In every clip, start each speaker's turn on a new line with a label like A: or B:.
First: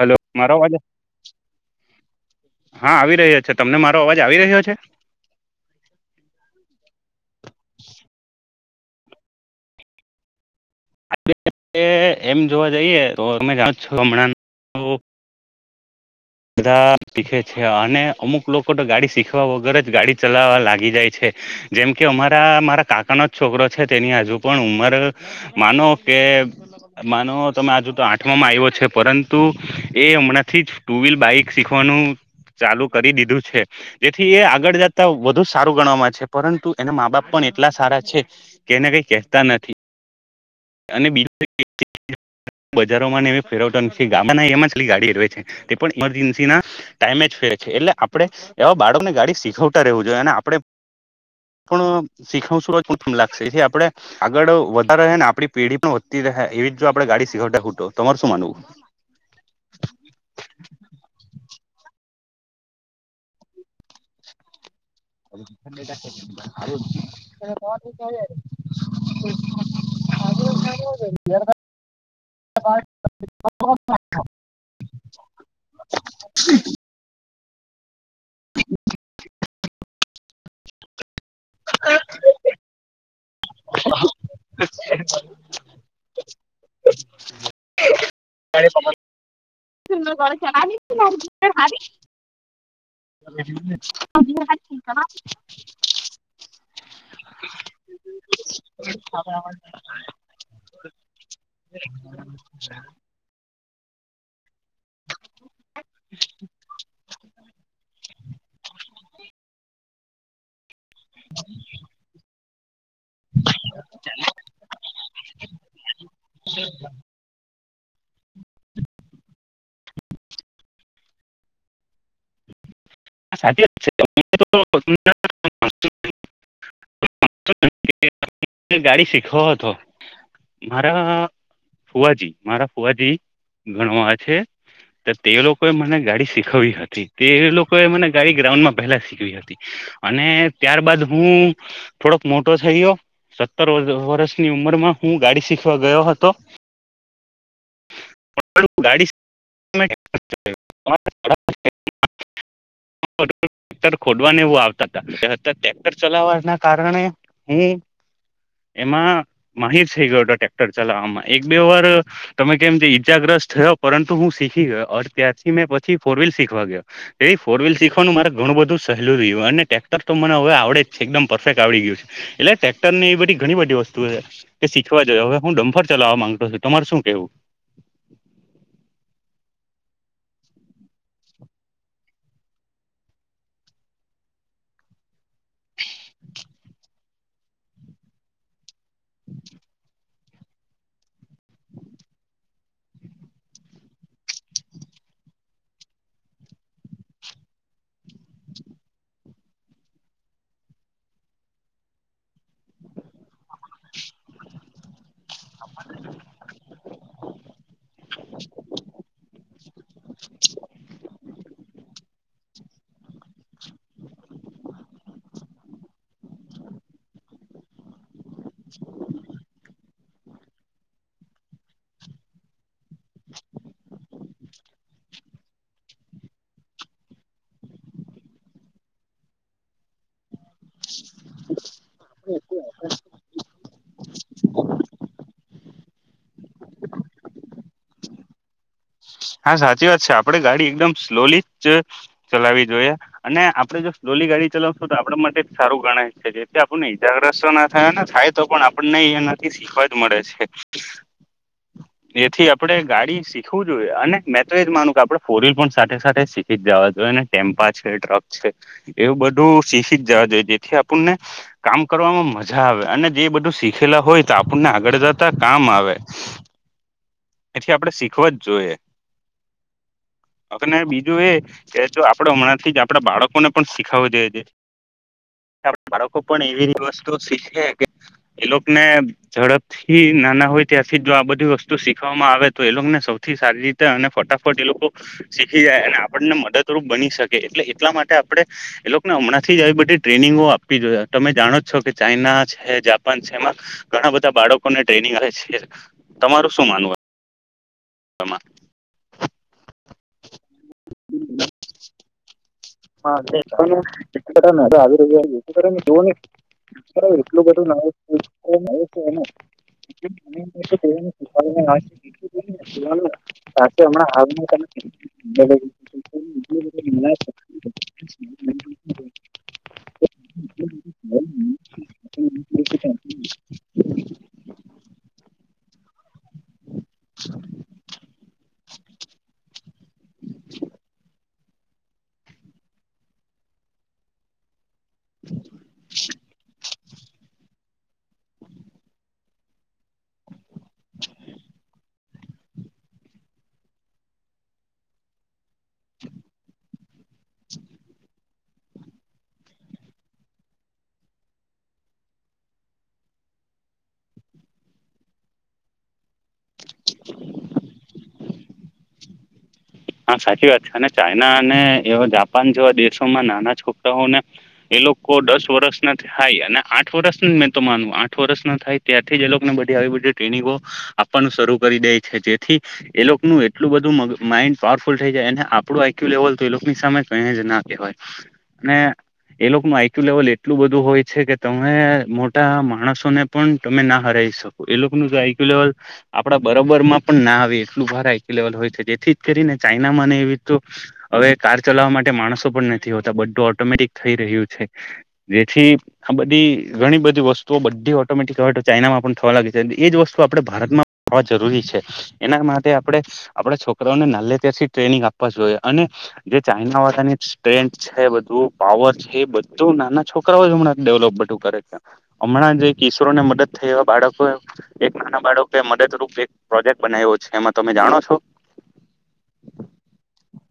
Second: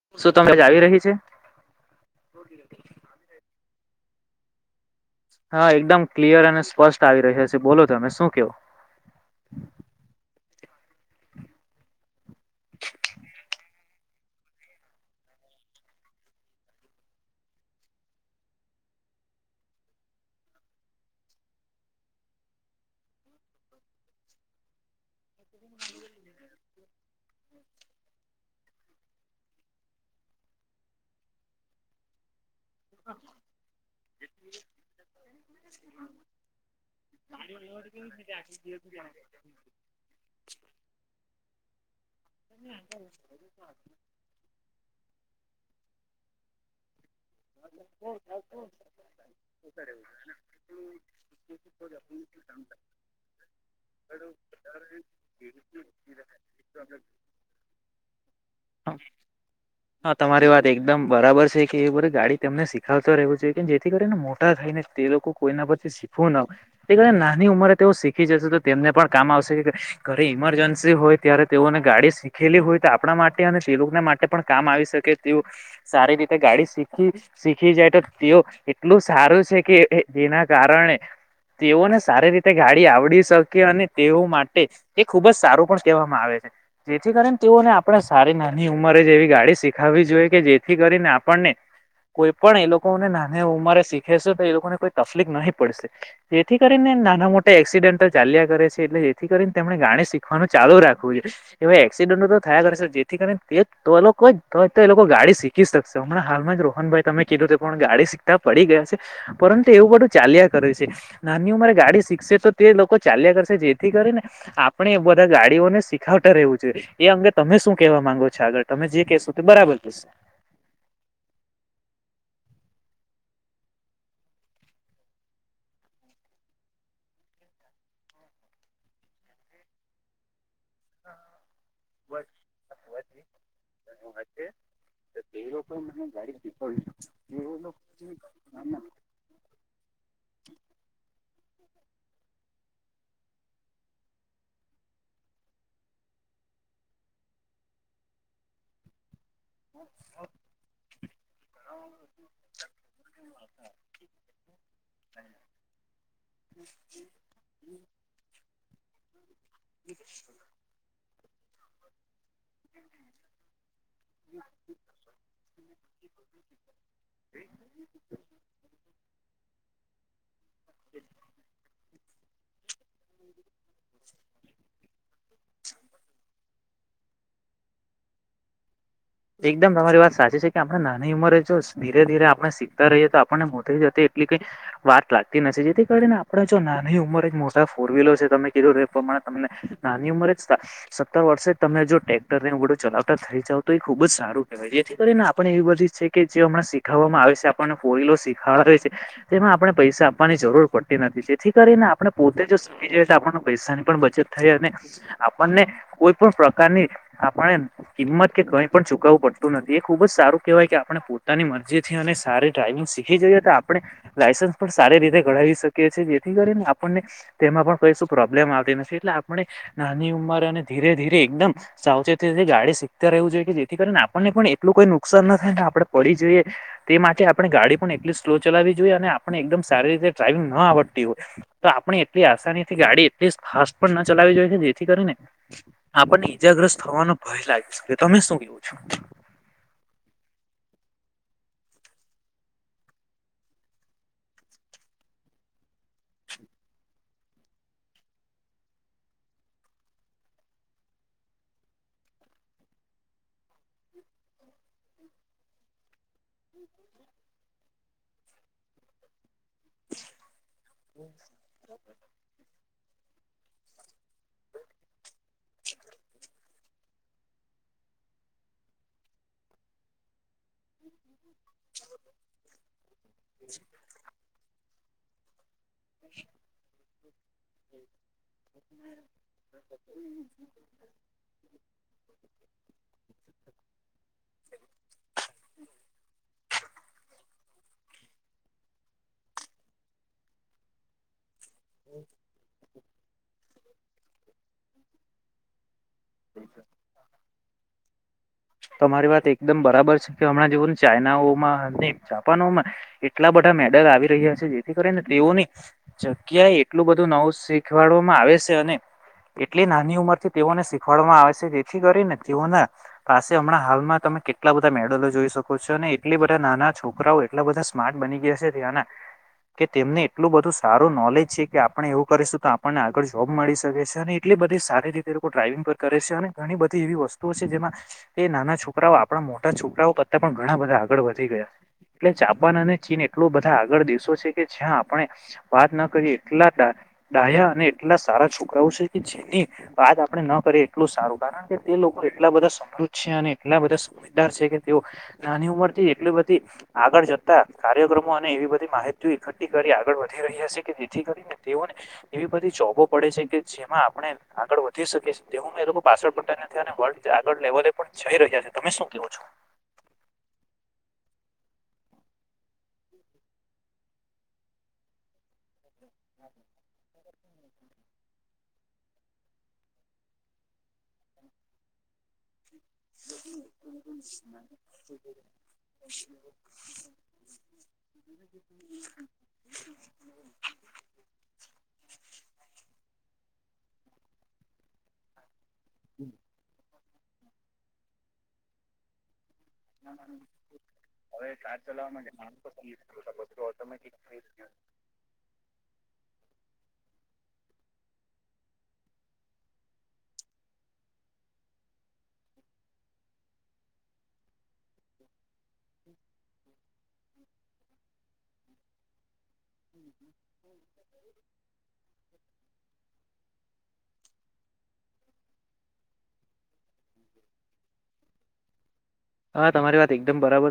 A: Hello
B: શું તમે
A: મારો અવાજે
B: આવી રહી છે
A: [inaudible] હા આવી રહ્યા છે તમને મારો અવાજ આવી રહ્યો છે
B: હા એકદમ ક્લિયર અને સ્પષ્ટ આવી રહ્યો છે બોલો તમે શું કેવુ
A: [inaudible] એમ જોવા જઈએ તો અમે જજાણો છો હમણાં [inaudible] બધા શીખે છે અને અમુક લોકો તો ગાડી શીખવા વગર જ ગાડી ચલાવા લાગી જાય છે જેમ કે અમારા મારા કાકાનો જ છોકરો છે તેની હજુ પણ ઉમર માનો કે માનો તમે આજુ તો આઠમામા આવ્યો છે પરંતુ એ હમણાંથી જ ટુ વ્હીલ બાઈક શીખવાનુ ચાલુ કરી દીધું છે જેથી એ આગળ જતા વધુ સારું ગણવામા છે. પરંતુ એના મા બાપ પણ એટલા સારા છે કેને કઈ કેહેતા નથી. અને બીજું એ બજારોમાં ને એ ફેરવતા નથી ગામ એમાં છેલ્લી ગાડી ફેરવે છે તે પણ ઇમરજન્સી ના ટાઈમે જ ફેરે છે એટલે આપણે એવા બાળકને ગાડી શીખવતા રહેવું જોઈએ અને આપણે પણ શીખ શું લાગશે એથી આપડે આગળ વધારે ને આપણી પીઢી ગડી વધતી રહે એવી જો આપડે ગાડી સીખવતા રહુ તમારે શું માનવું [unintelligible]
B: હા તમારી વાત એકદમ બરાબર. છે કે એ બધી ગાડી તને શીખાવતો રહેવુ જોઈએ કે જેથી કરીને મોટા થઈને તે લોકો કોઈના પરથી શીખવું ન એ નાની ઉંમરે તે શીખી જશે તો તેમને પણ કામ આવશે ઘરે ઈમરજન્સી હોય ત્યારે તેઓને ગાડી શીખેલી હોય તો આપણા માટે અને તે લોકોના માટે પણ કામ આવી શકે તેઓ સારી રીતે ગાડી શીખ શીખી જાય તો તેઓ એટલું સારું છે કે જેના કારણે તેઓને સારી રીતે ગાડી આવડી શકે અને તેઓ માટે તે ખુબ જ સારું પણ કહેવામાં આવે છે જેથી કરીને તેઓને આપડે સારી નાની ઉંમરે જ એવી ગાડી શીખાવવી
A: સાચી
B: જોઈએ
A: વાત
B: કે જેથી કરીને આપણને કોઈ પણ એ લોકો ને નાની ઉંમારે શીખે છે તો એ લોકોને કોઈ તકલીફ નહીં પડશે જેથી કરીને નાના મોટા એક્સી ચાલ્યા કરે છે એટલે જેથી કરીને તેમણે ગાડી શીખવાનું ચાલુ રાખવું જો એ હવે એક્સિડન્ટો તો થયા કરે છે જેથી કરીને તે તો એ લોકો તો એ લોકો ગાડી શીખી શકશે હમણાં હાલમાં જ રોહનભાઈ તમે કીધું તે ગાડી શીખતા પડી ગયા છે પરંતુ એવું બધું ચાલ્યા કરે છે. નાની ઉંમરે ગાડી શીખશે તો તે લોકો ચાલ્યા કરશે જેથી કરી ને આપણે એ બધા ગાડીઓને શીખવતા રહેવું છે એ અંગે તમે શું કેવા માંગો છો આગળ તમે જે કહેશો તે બરાબર કેશો.
A: સાચીત છે [inaudible] [inaudible] [unintelligible] [inaudible] ગાડી શીખવો હતો મારા ફુવાજી, મારા ફુવાજી ઘણો આ છે. તો તે લોકોએ
B: લોકો
A: મને ગાડી શીખવવી હતી, તે
B: શીખવાડી એ
A: લોકો એમણે મને ગાડી ગ્રાઉન્ડમા,
B: લોકો
A: પહેલા શીખવી હતી અને ત્યારબાદ હુ થોડોક મોટો થયયો સત્તર વર્ષની ઉંમરમા હુ, ગાડી શીખવા ગયો હતો [unintelligible] ગાડી [unintelligible] [unintelligible] ક્ટર ખોદવાને એવું આવતા હતા, ત્યારે ટ્રેક્ટર ચલાવવાના કારણે હુ. એમાં માહીર થઈ ગયો હતો ટ્રેક્ટર ચલાવવામાં એક બે વાર તમે કેમ જે ઈજાગ્રસ્ત થયો પરંતુ હુ, શીખી ગયો ત્યારથી મેં પછી ફોર વ્હીલ શીખવા ગયો. એ ફોરવ્હીલ શીખવાનું મારે ઘણું બધુ સહેલું રયું અને ટ્રેક્ટર, તો મને હવે આવડે જ એકદમ પરફેક્ટ આવડી ગયું છે. એટલે ટ્રેક્ટર ની એ બધી ઘણી બધી વસ્તુ છે, કે સીખવા જો હવે હું ડમ્ફર ચલાવવા માંગતો છુંતમાર શુ બેવ
B: એકદમ તમારી વાત સાચી છે કે આપણા નાની ઉંમરે જો ધીરે ધીરે આપણે શીખતા રહીએ, તો આપણને મોતરી જતી એટલી કંઈ વાત લાગતી નથી. જેથી કરીને આપણે જો નાની ઉંમર મોટા ફોરવ્હીલરો છે, જે તમે કીધુ પણ મારે તમને નાની ઉંમર જ સત્તર વર્ષે જ તમે જો ટેક્ટરને એવું બઢુ ચલાવતા થઈ જાવ તો એ ખુબ જ સારું કહેવાય જેથી કરીને આપણે એવી બધી છે કે જે હમણાં શીખાવવામાં આવે છે આપણને ફોરવીલો શીખાડ [unintelligible] તેમાં આપણે પૈસા આપવાની જરૂર પડતી નથી, જેથી કરીને આપણે પોતે જો શીખી જ‌ઇએ તો આપણ પૈસાની પણ બચત થઈ, અને આપણને કોઈ પણ પ્રકારની આપણે કિંમત કે કંઈ પણ ચુકવવું પડતુ નથી. એ ખુબ જ સારું કહેવાય કે આપણે પોતાની મરજીથી અને સારી ડ્રાઈવિંગ શીખી જઈએ, તોઆપણે લાયસન્સ પણ સારી રીતે કઢાવી શકીએ છી જેથી કરીને આપણને તેમ હાપણ બૈસો પ્રોબ્લેમ આવતી નથી એટલે આપણે નાની ઉંમરે અને ધીરે ધીરે એકદમ સાવચેતીથી ગાડી શીખ તા રહેવું જોઈએ, કે જેથી કરીને આપણને પણ એટલું કોઈ નુકસાન ન થાયને આપણે પડી જઈએ તે માટે આપણે ગાડી, પણ એટલી સ્લો ચલાવી જોઈએ, અને આપણે એકદમ સારી રીતે ડ્રાાઈવિંગ ન આવડતી હોય તો આપણે એટલી આસાનીથી ગાડી, એટલીસ્ટ ફાસ્ટ પણ ના ચલાવી જોઈહે જેથી કરીને આપણને ઈજાગ્રસ્ત, થવાનો ભય લાગી શકે. તમે શું કેવું છો?
A: હા, સાચી વાત છે. આપડે ગાડી એકદમ સ્લોલી જ ચલાવી જોઈએ અને આપડે જો સ્લો ધીમી ગાડી ચલાવશો તો આપણા માટે જ સારું ગણાય છે. જેથી આપણને ઇજાગ્રસ્તો ના થાય ને થાય તો પણ આપણને એનાથી શીખવા જ મળે છે. એથી આપડે ગાડી શીખવું જુએ અને મેં તો એજ માનું કે આપણે ફોર વ્હીલ પણ સાથે સાથે શીખી જ જવા જોએ ને ટેમ્પા છે, ટ્રક છે. એવું બધુ શીખી જ જવા જોઈએ, જેથી આપણને કામ કરવામાં મજા આવે અને જે બધું શીખેલા હોય. આપણને આગળ જતા, કામ આવે એથી આપણે શીખવા જ જોએ. અને બીજુ, એ કે જો આપડે હમણાંથી જ આપડા બાળકોને પણ શીખાવુ જોએ [inaudible] આપ [inaudible] બાળકો પણ એવી વસ્તુ શીખે કે એ લોકને ઝડપથી નાના હોય, ત્યાંરથી જ જો આ બધી વસ્તુ શીખવામાં આવે તો એ લોકોને સૌથી સારી અને ફટાફટ એલોકો શીખી, જાય અને આપણને મદદરૂપ બની શકે એટલે એટલા માટે આપણે એ લોકને હમણા આજથી જ એવી બધી ટ્રેનિંગો આપવી જોએ તમે જાણો છો, કે ચાઈના છે જાપાન છે, એમાં ઘણાં બધા બાળકોને ટ્રેનિંગ આવે છે. તમારુ શું માનવું એ તમા
B: તમારી વાત એકદમ બરાબર છે, કે હમણાં જેઓ ને ચાાઈનાઓમાં ને જાપાનોમા એટલા બધા મેડલ આવી રહ્યા છે,
A: બધા
B: જેથી
A: નવા આવી
B: કરીને
A: રહ્યા
B: તેઓની
A: જેથી કરીને તેઓને
B: જગ્યાએ એટલું બધું નવું
A: એટલું
B: શી
A: બધું
B: શીખવાડવામા આવેશે, અને
A: નવું
B: એટલી નાની
A: હા
B: ઉંમરથી તેઓને શીખવાડવામા આવેશે જેથી કરીને તેઓના પાસે હમણા, હાલમા તમે કેટલા બધાં મેડલો જોઈ શકો છો. અને એટલી બધાં નાના છોકરાઓ એટલા બધા સ્માર્ટ બની ગયા હશે, તેઓના
A: સાચી
B: કે તેમને એટલું બધું સારુ નોલેજ છે. કે આપણે એવું કરીશું તો આપણને આગળ જોબ મળી શકે છે, અને એટલી બધી સારી, રીતે એલોકો્ર વીંગ પણ કરે છે. અને ઘણી બધી એવી વસ્તુઓ છે, જેમાં એ નાના છોકરાઓ આપણા મોટા છોકરાઓ કરતા પણ ઘણા બધા આગળ વધી ગયા એટલે જાપાન, અને ચીન એટલો બધા આગળ દેશો છે. કે જ્યા આપણે, વાત ના કરીએ એટલા ડાયા અને એટલા સારા છોકરાઓ છે કે જેની વાત આપડણે ન કરીએ એટલું સારું કારણ કે તે લોકો એટલા બધા તી છે અને એટલા સમજદાર છે, કે તેઓ નાની ઉંમર એટલી બધી આગળ જતા કાર્યક્રમો અને એવી બી માહિતી એકઠી કરી આગળ વધી રહ્યા છે, કે જેથી કરીને તેઓને એવી બધી જોબો મડે છે કે એમાં આપણે આગળ વધી શકીએ તેવું એ લોકો પાછડ પડતા નથી અને વર આગળ લેવલે જઈ રહ્યા છે, તમે શું કેવો છો?
A: હા સાચી વાત છે, અને ચાઈના અને એવા જાપાન જેવા દેશોમાં નાના છોકરાઓને લોકો દસ વર્ષના થાય અને આઠ વર્ષ મે તો માનુ આઠ વર્ષ ના થાય ત્યારથી જ એ લોકોને બધી આવી બધી ટ્રેનીગો આપવાનું શરૂ કરી દે છે, જેથી એ લોકો ન એટલું બધું મગ માઇન્ડ પાવરફુલ થઈ જાય એને આપણું આઈક્યુ લેવલ તો એ લોકોની સમે કયજ ના કહેવાય અને એ લોકોનું આઈક્યુ લેવલ એટલું બધું હોય છે, કે તમે મોટા માણસોને પણ તમે ના હરા શકો એ લોકો ન આઈકયુ લેવલ આપડા બરાબર માં પણ ના આવે એટલું વાાર લેવલ હોય છે. જેથી જ કરીને ચાઈના ને એવી રી હવે કાર ચલાવવા માટે માણસો પણ નથી, હોતા બધું ઓટોમેટિક થઈ જેથી, આ બધી ઘણી બધી વસ્તુ તો બધી ઓટોમેટિક આવે તો ચાઇના માં પણ થવા લાગે છે. એ જ વસ્તુ આપણે ભારતમા ખવા જરૂરી છે, એના માટે આપે આપડ છો. ને નાલે ત્યાંથી ટ્રેનિંગ આપવા જ જોઈએ અને જે ચાાઈના વાળાની સ્ટ્રેથ છે. બધુ પાવર છે, બધ તો નાના છોકરાઓ હમણાં ડેવલોપ બધું કરે છે. હમણાં જે કિશોરો ને મદદ થઈ એવા બાળકો એક નાના બાળકે મદદરૂપ એક પ્રોજેક્ટ બનાવ્યો છે, એમાં તમે જાણો છો.
B: હા તમારી વાત એકદમ બરાબર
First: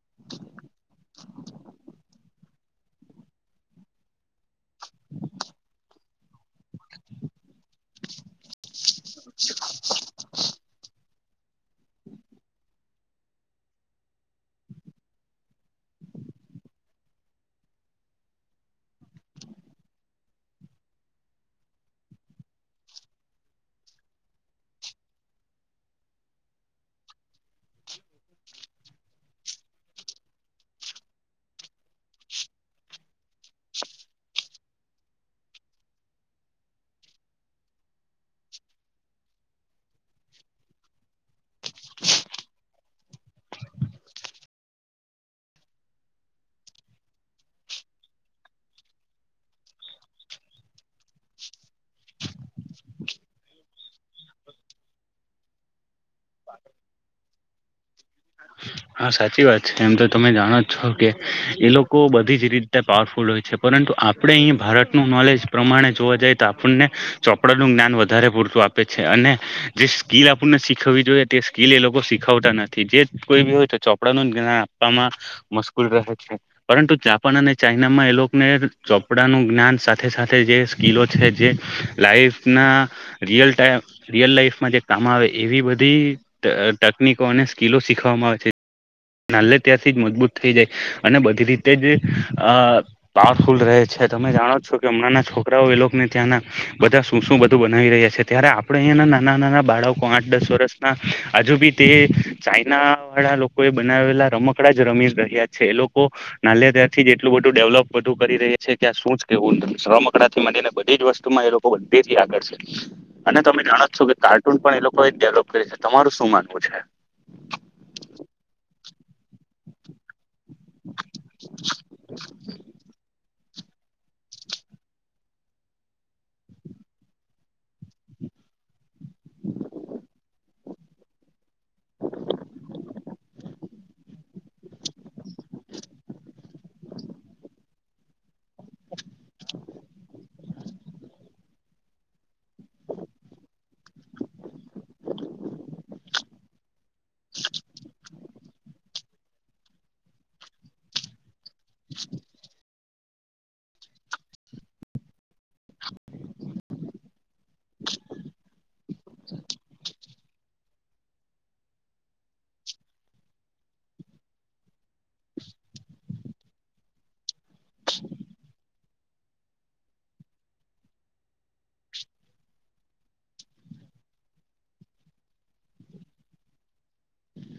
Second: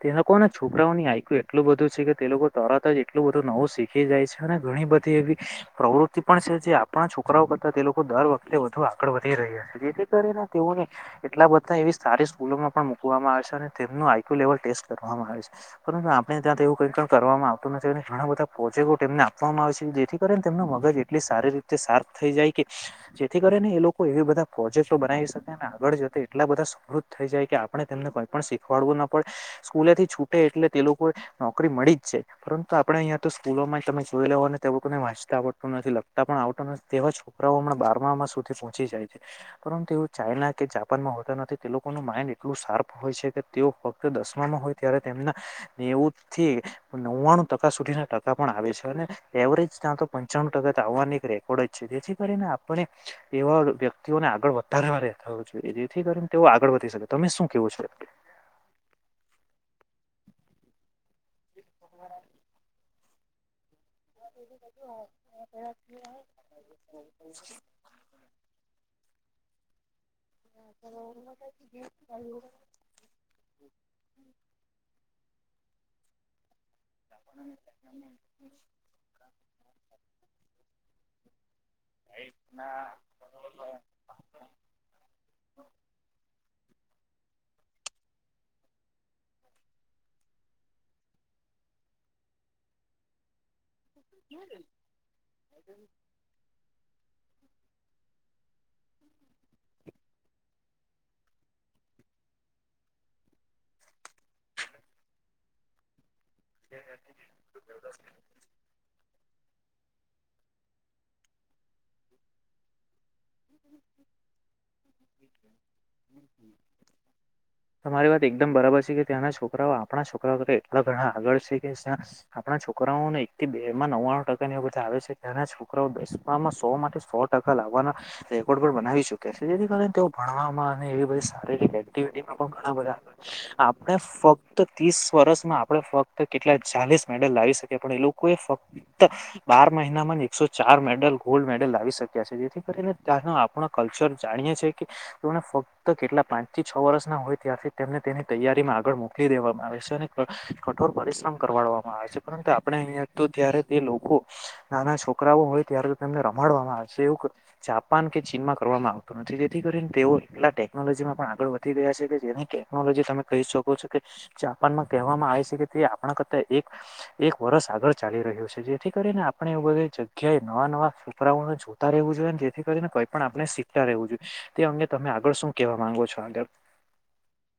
B: તે લોકો ના છોકરાઓની આયક્યું એટલું બધું છે કે તે લોકો તરાત જ એટલું બધું નવું શીખી જાય છે, અને ઘણી બધી એવી પ્રવૃ જે આપણા છોકરાઓ તે લોકો દર વખતે વધુ આગળ વધી રહ્યા છે, જેથી કરીને તેઓને એટલા બધા એવી સારી સ્કૂલોમાં પણ મૂકવામાં આવે છે, અને તેમનું આઈક્યુ લેવલ ટેસ્ટ કરવામાં આવે છે, પરંતુ આપણે ત્યાં એવું કઈ કર આવ નથી ઘણા બધા પ્રોજેક્ટો તેમને આપવામાં આવે છે, જેથી કરીને તેમનું મગજ એટલી સારી રીતે સાપૅ થઈ જાય જેથી કરીને એ લોકો એ બધા પ્રોજેક્ટ બનાવી શકે આગળ જ એટલા બધા સમૃ થઈ જાય કે આપણે તેમને કોઈ પણ શીખવાડવું ન પડે સ્કૂલે થી છૂટે એટલે તે લોકો નોકરી મળી જ પરંતુ આપણે અહંયા તો સ્કૂલો માં તમે જોય લે ને તે લોકોને વાંચતા આવડતું નથી લખતા પણ આવડતો નથી છોકરાઓ બારમામાં સુધી પહોંચી જાય છે, પરંતુ એઓ ચાઈના કે જાપાનમાં હોતા નથી તે લોકો માઇન્ડ એટલું શાર્પ હોય છે, કે તેઓ ફક્ત દસમામાં હોય ત્યારે તેમના નેવથી નવ્વાણું ટકા સુધીના ટકા પણ આવે છે, અને એવરેજ ત્યાં તો પંચાણું ટકા આવવાની એક રેકોર્ડ જ છે. જેથી કરીને આપણે એવા વ્યક્તિઓને આગળ વધારે રહેતા હોય જોઈએ જેથી કરીને તેઓ આગળ તમે શું કેવું છે?
A: હા સાચી વાત છે, એમ તો તમે જાણો જ છો કે એ લોકો બધી જ રીતે પાવરફ ફુલ હોય છે. પરંતુ આપણે અહીંયા ભારતનું નોલેજ પ્રમાણે જોવા જઈએ તો આપણને ચોપડાનું જ્ઞાન વધારે પૂરતું આપે છે. અને જે સ્કીિલ આપણને શીખવી જોઈએ તે સ્કીિલ એ લોકો શીખવતા નથી જે કોઈ કપડા નું જ્ઞાન આપવામાં મુશ્કુલ રહે છે. પરંતુ જાપાન અને ચાાઈનામાં એ લોકોને ચોપડાનું જ્ઞાન સાથે સાથે જે સ્કીલો છે જે લાઈફ ના રિયલ ટ રિયલ લાઈફમાં જે કામ આવે એવી બધી તકનીકો અને સ્કીિલો શીખવામાં આવે છે. નાલે ત્યાંથી જ મજબૂત થઈ જાય અને બધી રીતે જ આ પાવ ફુલ રહે છે તમે જાણો છો કે હમણાં છોકરાઓ એ લોકોને ત્યાંના બધા શું શું બ બનાવી રહ્યા છે, ત્યારે આપણે અ નાના નાના બાળકો આઠ દસ વર્ષના હજુ બી તે ચાઈના વાળા લોકો એ બનાવેલા રમકડા જ રમી રહર્યા છે એ લોકો નાલે ત્યાારથી જ એટલું બધું ડેવલપ બધું કરી રહી છે કે આ શું જ કેવું નથી રમકડાથી માંડીને બધી જ વસ્તુમાં એ લોકો બધેથી આગળ છે. અને તમે જાણો જ છો કે કાર્ટૂન પણ એ લોકો એ ડેવલપ કરે છે તમારું શું માનવું છે.
B: તમારી વાત એક કે ત્યાંના છોકરાઓ આપણા છોકરાઓ કરતા એટલા ઘણા આગળ છે કે જ્યાં આપણા છોકરાઓને એકથી બે માં નવ્વાણું ટકાની એ બધા આવે છે ત્યાંના છોકરાઓમાં સો માંથી સો ટકા લાવવાના રેકોર્ડ પણ બનાવી ચુક્યા છે જેથી કારણે તેઓ ભણવામાં અને એવી બધી શારીરિક એક્ટિવિટીમાં પણ ઘણા બધા આગડ આપને ફક્ત ત્રીસ વર્ષમાં આપણે ફક્ત કેટલા ચાલીસ મેડલ લાવી શકે પણ એ લો કોઈ ફક્ત બાર મહિનામાં એકસો ચાર મેડલ ગોલ્ડ મેડલ લાવી શક્યા છે જેથી કરીને ત્યારના આપણો કલ્ચર જાણીએ છીએ કે પણ ફક્ત કેટલા પાંચ થી છ વર્ષના હોય ત્યારથી તેમને તેની તૈયારીમાં આગળ મોકલી દેવામાં આવે છે અને કઠોર પરિશ્રમ કરવાડવામાં આવે છે પરંતુ આપણે અહીંયા તો ત્યારે તે લોકો નાના છોકરાઓ હોય ત્યારે તો તેમને રમાડવામાં આવે તેવુ જાપાન કે ચીનમાં કરવામાં આવતું નથી તેથી કરીને તેઓ એટલા ટેકનોલોજીમાં પણ આગળ વધી ગયા છે કે જેની કે ટેકનોલોજી તમે કહી શકો છો કે જાપાનમાં કહેવામાં આવે છે કે તે આપણા કરતા એક એક વર્ષ સાગળ ચાલી રહ્યું છે, જેથી કરીને આપણે એ બધી જગ્યાએ નવા નવા છોકરાઓ જોતા રહેવું જોઈએ ને જેથી કરીને કઈ પણ આપણે શીખતા રહેવું જોઈએ તે અંગે તમે આગળ શું કેવા માંગો છો આગળ?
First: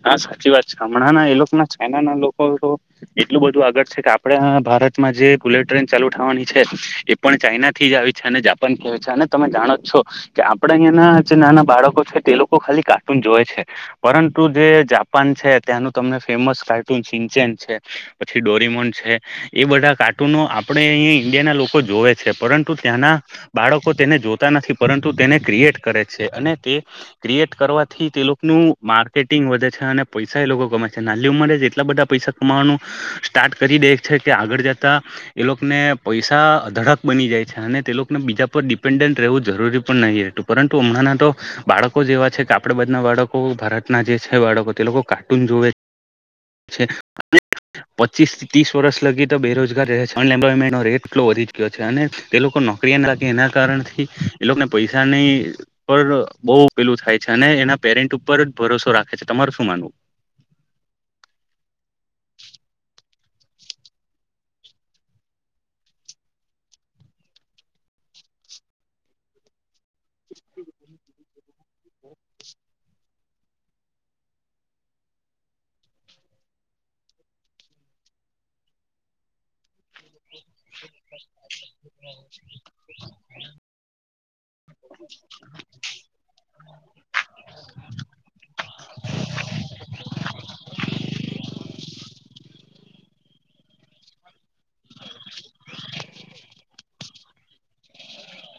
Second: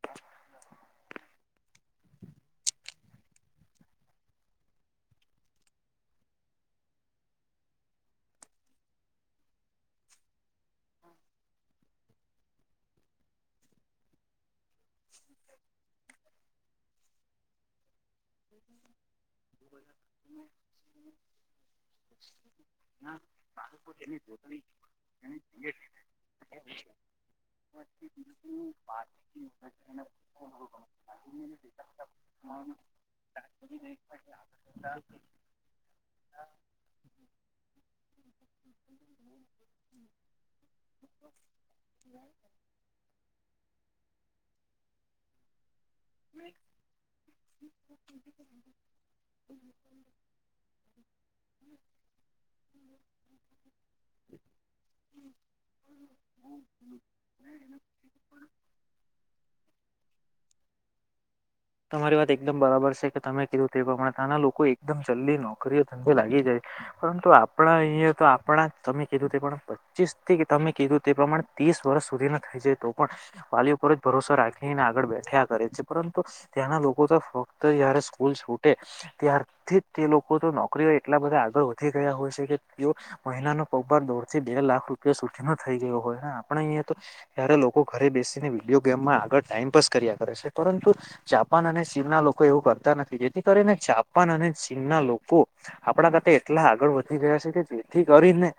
A: હા સાચી વાત છે હમણાં ના એ લોક ના ચાઈના ના લોકો તો એટલું બધું આગળ છે, કે આપડે ભા ભારતમાં જે બુલેટ ટ્રેન ચાલુ થવાની છે, એ પણ ચાઇનાથી જ આવી છે, અને જાપાન થી આવી છે અને તમે જાણો છો કે આપડે અહીંયા જે નાના બાળકો છે તે લોકો ખાલી કાર્ટૂન જોવે છે પરં તું તે જાપાન છે, ત્યાંનું તમને ફેમસ કાર્ટૂન સિંચેન છે. પછી ડોરીમોન છે, એ બધા કાર્ટૂનો આપણે અહીંયા ઈન્ડિયાના લોકો જોવે છે, પરંતુ ત્યાંના બાળકો તેને જોતા નથી પરંતુ તેને ક્રિએટ કરે છે, અને તે ક્રિએટ કરવાથી એ લોકનું માર્કેટિંગ વધે છે, અને પૈસા એ લોકો કમાઈ છે, નાની ઉંમરે એટલા બધા પૈસા કમાવાનું સ્ટાર્ટ કરી દે છે કે આગળ જતા એ લોકને પૈસા અધડક બની જાય છે અને તે લોકને બી બીજા પર ડિપેન્ડન્ટ રહેવું જરૂરી પણ નહીં રહેતું પરંતુ હમણાં તો બાળકો જ એવા છે કા આપડે બાજ ના બાળકો ભારતના જે છે બાળકો તે લોકો કાર્ટૂન [unintelligible] જોવે છે. પચીસ થી ત્રીસ વર્ષ લગી તો બેરોજગાર રહે છે અનએમ્પ્લોયમેન્ટનો રેટ એટલો વધી ચુક્યો છે અને તે લોકો નોકરી નથી એના કારણથી એ લોકને પૈસાની પર બહુ પેલું થાય છે અને એના પેરેન્ટ ઉપર જ ભરોસો રાખે છે તમારું શું માનવું.
B: તમારી વાત એકદમ બરાબર છે કે તમે કીધું તે પ્રમાણે ત્યાં લોકો એકદમ જલ્દી નોકરીએ ધંધો લાગી જાય પરંતુ આપણા અહીંયા તો તો આપણા તમે કીધું તે પ્રમાણે પચીસ થી તમે કીધું તે પ્રમાણે ત્રીસ વર્ષ સુધી ના થઈ જાય તો પણ વાલીઓ પર જ ભરોસો રાખીને આગળ બેઠ્યા કરે છે પરંતુ ત્યાંના લોકો તો ફક્ત જ્યારે સ્કૂલ છૂટે ત્યારથી તે લોકો લોકો નોકરીઓ એટલા બધા આગળ વધી ગયા હોય છે કે તેઓ મહિનાનો પગભાર દોઢ થી બે લાખ રૂપિયા થઈ ગયો હોય આપણે અહીંયા તો ત્યારે લોકો ઘરે બેસીને વિડીયો ગેમમાં આગળ ટાઈમ પાસ કર્યા કરે કરે છે પરંતુ ચીન ના લોકો એવું કરતા નથી જેથી કરીને જાપાન અને ચીન ના લોકો આપણા કરતા એટલા આગળ વધી ગયા છે કે જેથી કરી ને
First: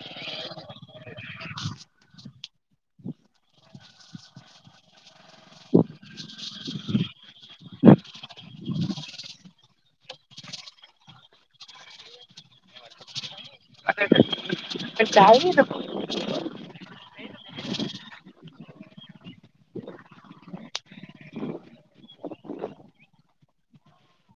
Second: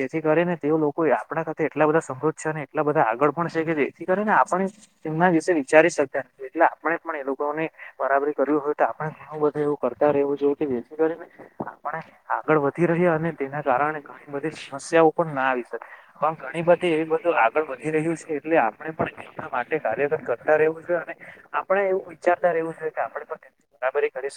B: તેથી કરીને તે લોકો આપણા સાથે એટલા બધા સમૃદ્ધ છે અને એટલા બધા આગળ પણ છે કે જેથી કરીને આપણે તેમના વિશે વિચારી શકતા નથી એટલે આપણે પણ એ લોકોને બરાબરી કરવી હોય તો આપણે ઘણું બધું એવું કરતા રહેવું જોએ કે જેથી કરીને આપણે આગળ વધી રહ્યા અને તેના કારણે ઘણી બધી સમસ્યાઓ પણ ના આવી શકે પણ ઘણી બધી એવી બધ આગળ વધી રહ્યું છે એટલે આપણે પણ એમના માટે કાર્યરત કરતા રહેવું છે અને આપડે એવું વિચારતા એવું છે કે આપડે કેટલી બરાબરી કરીશ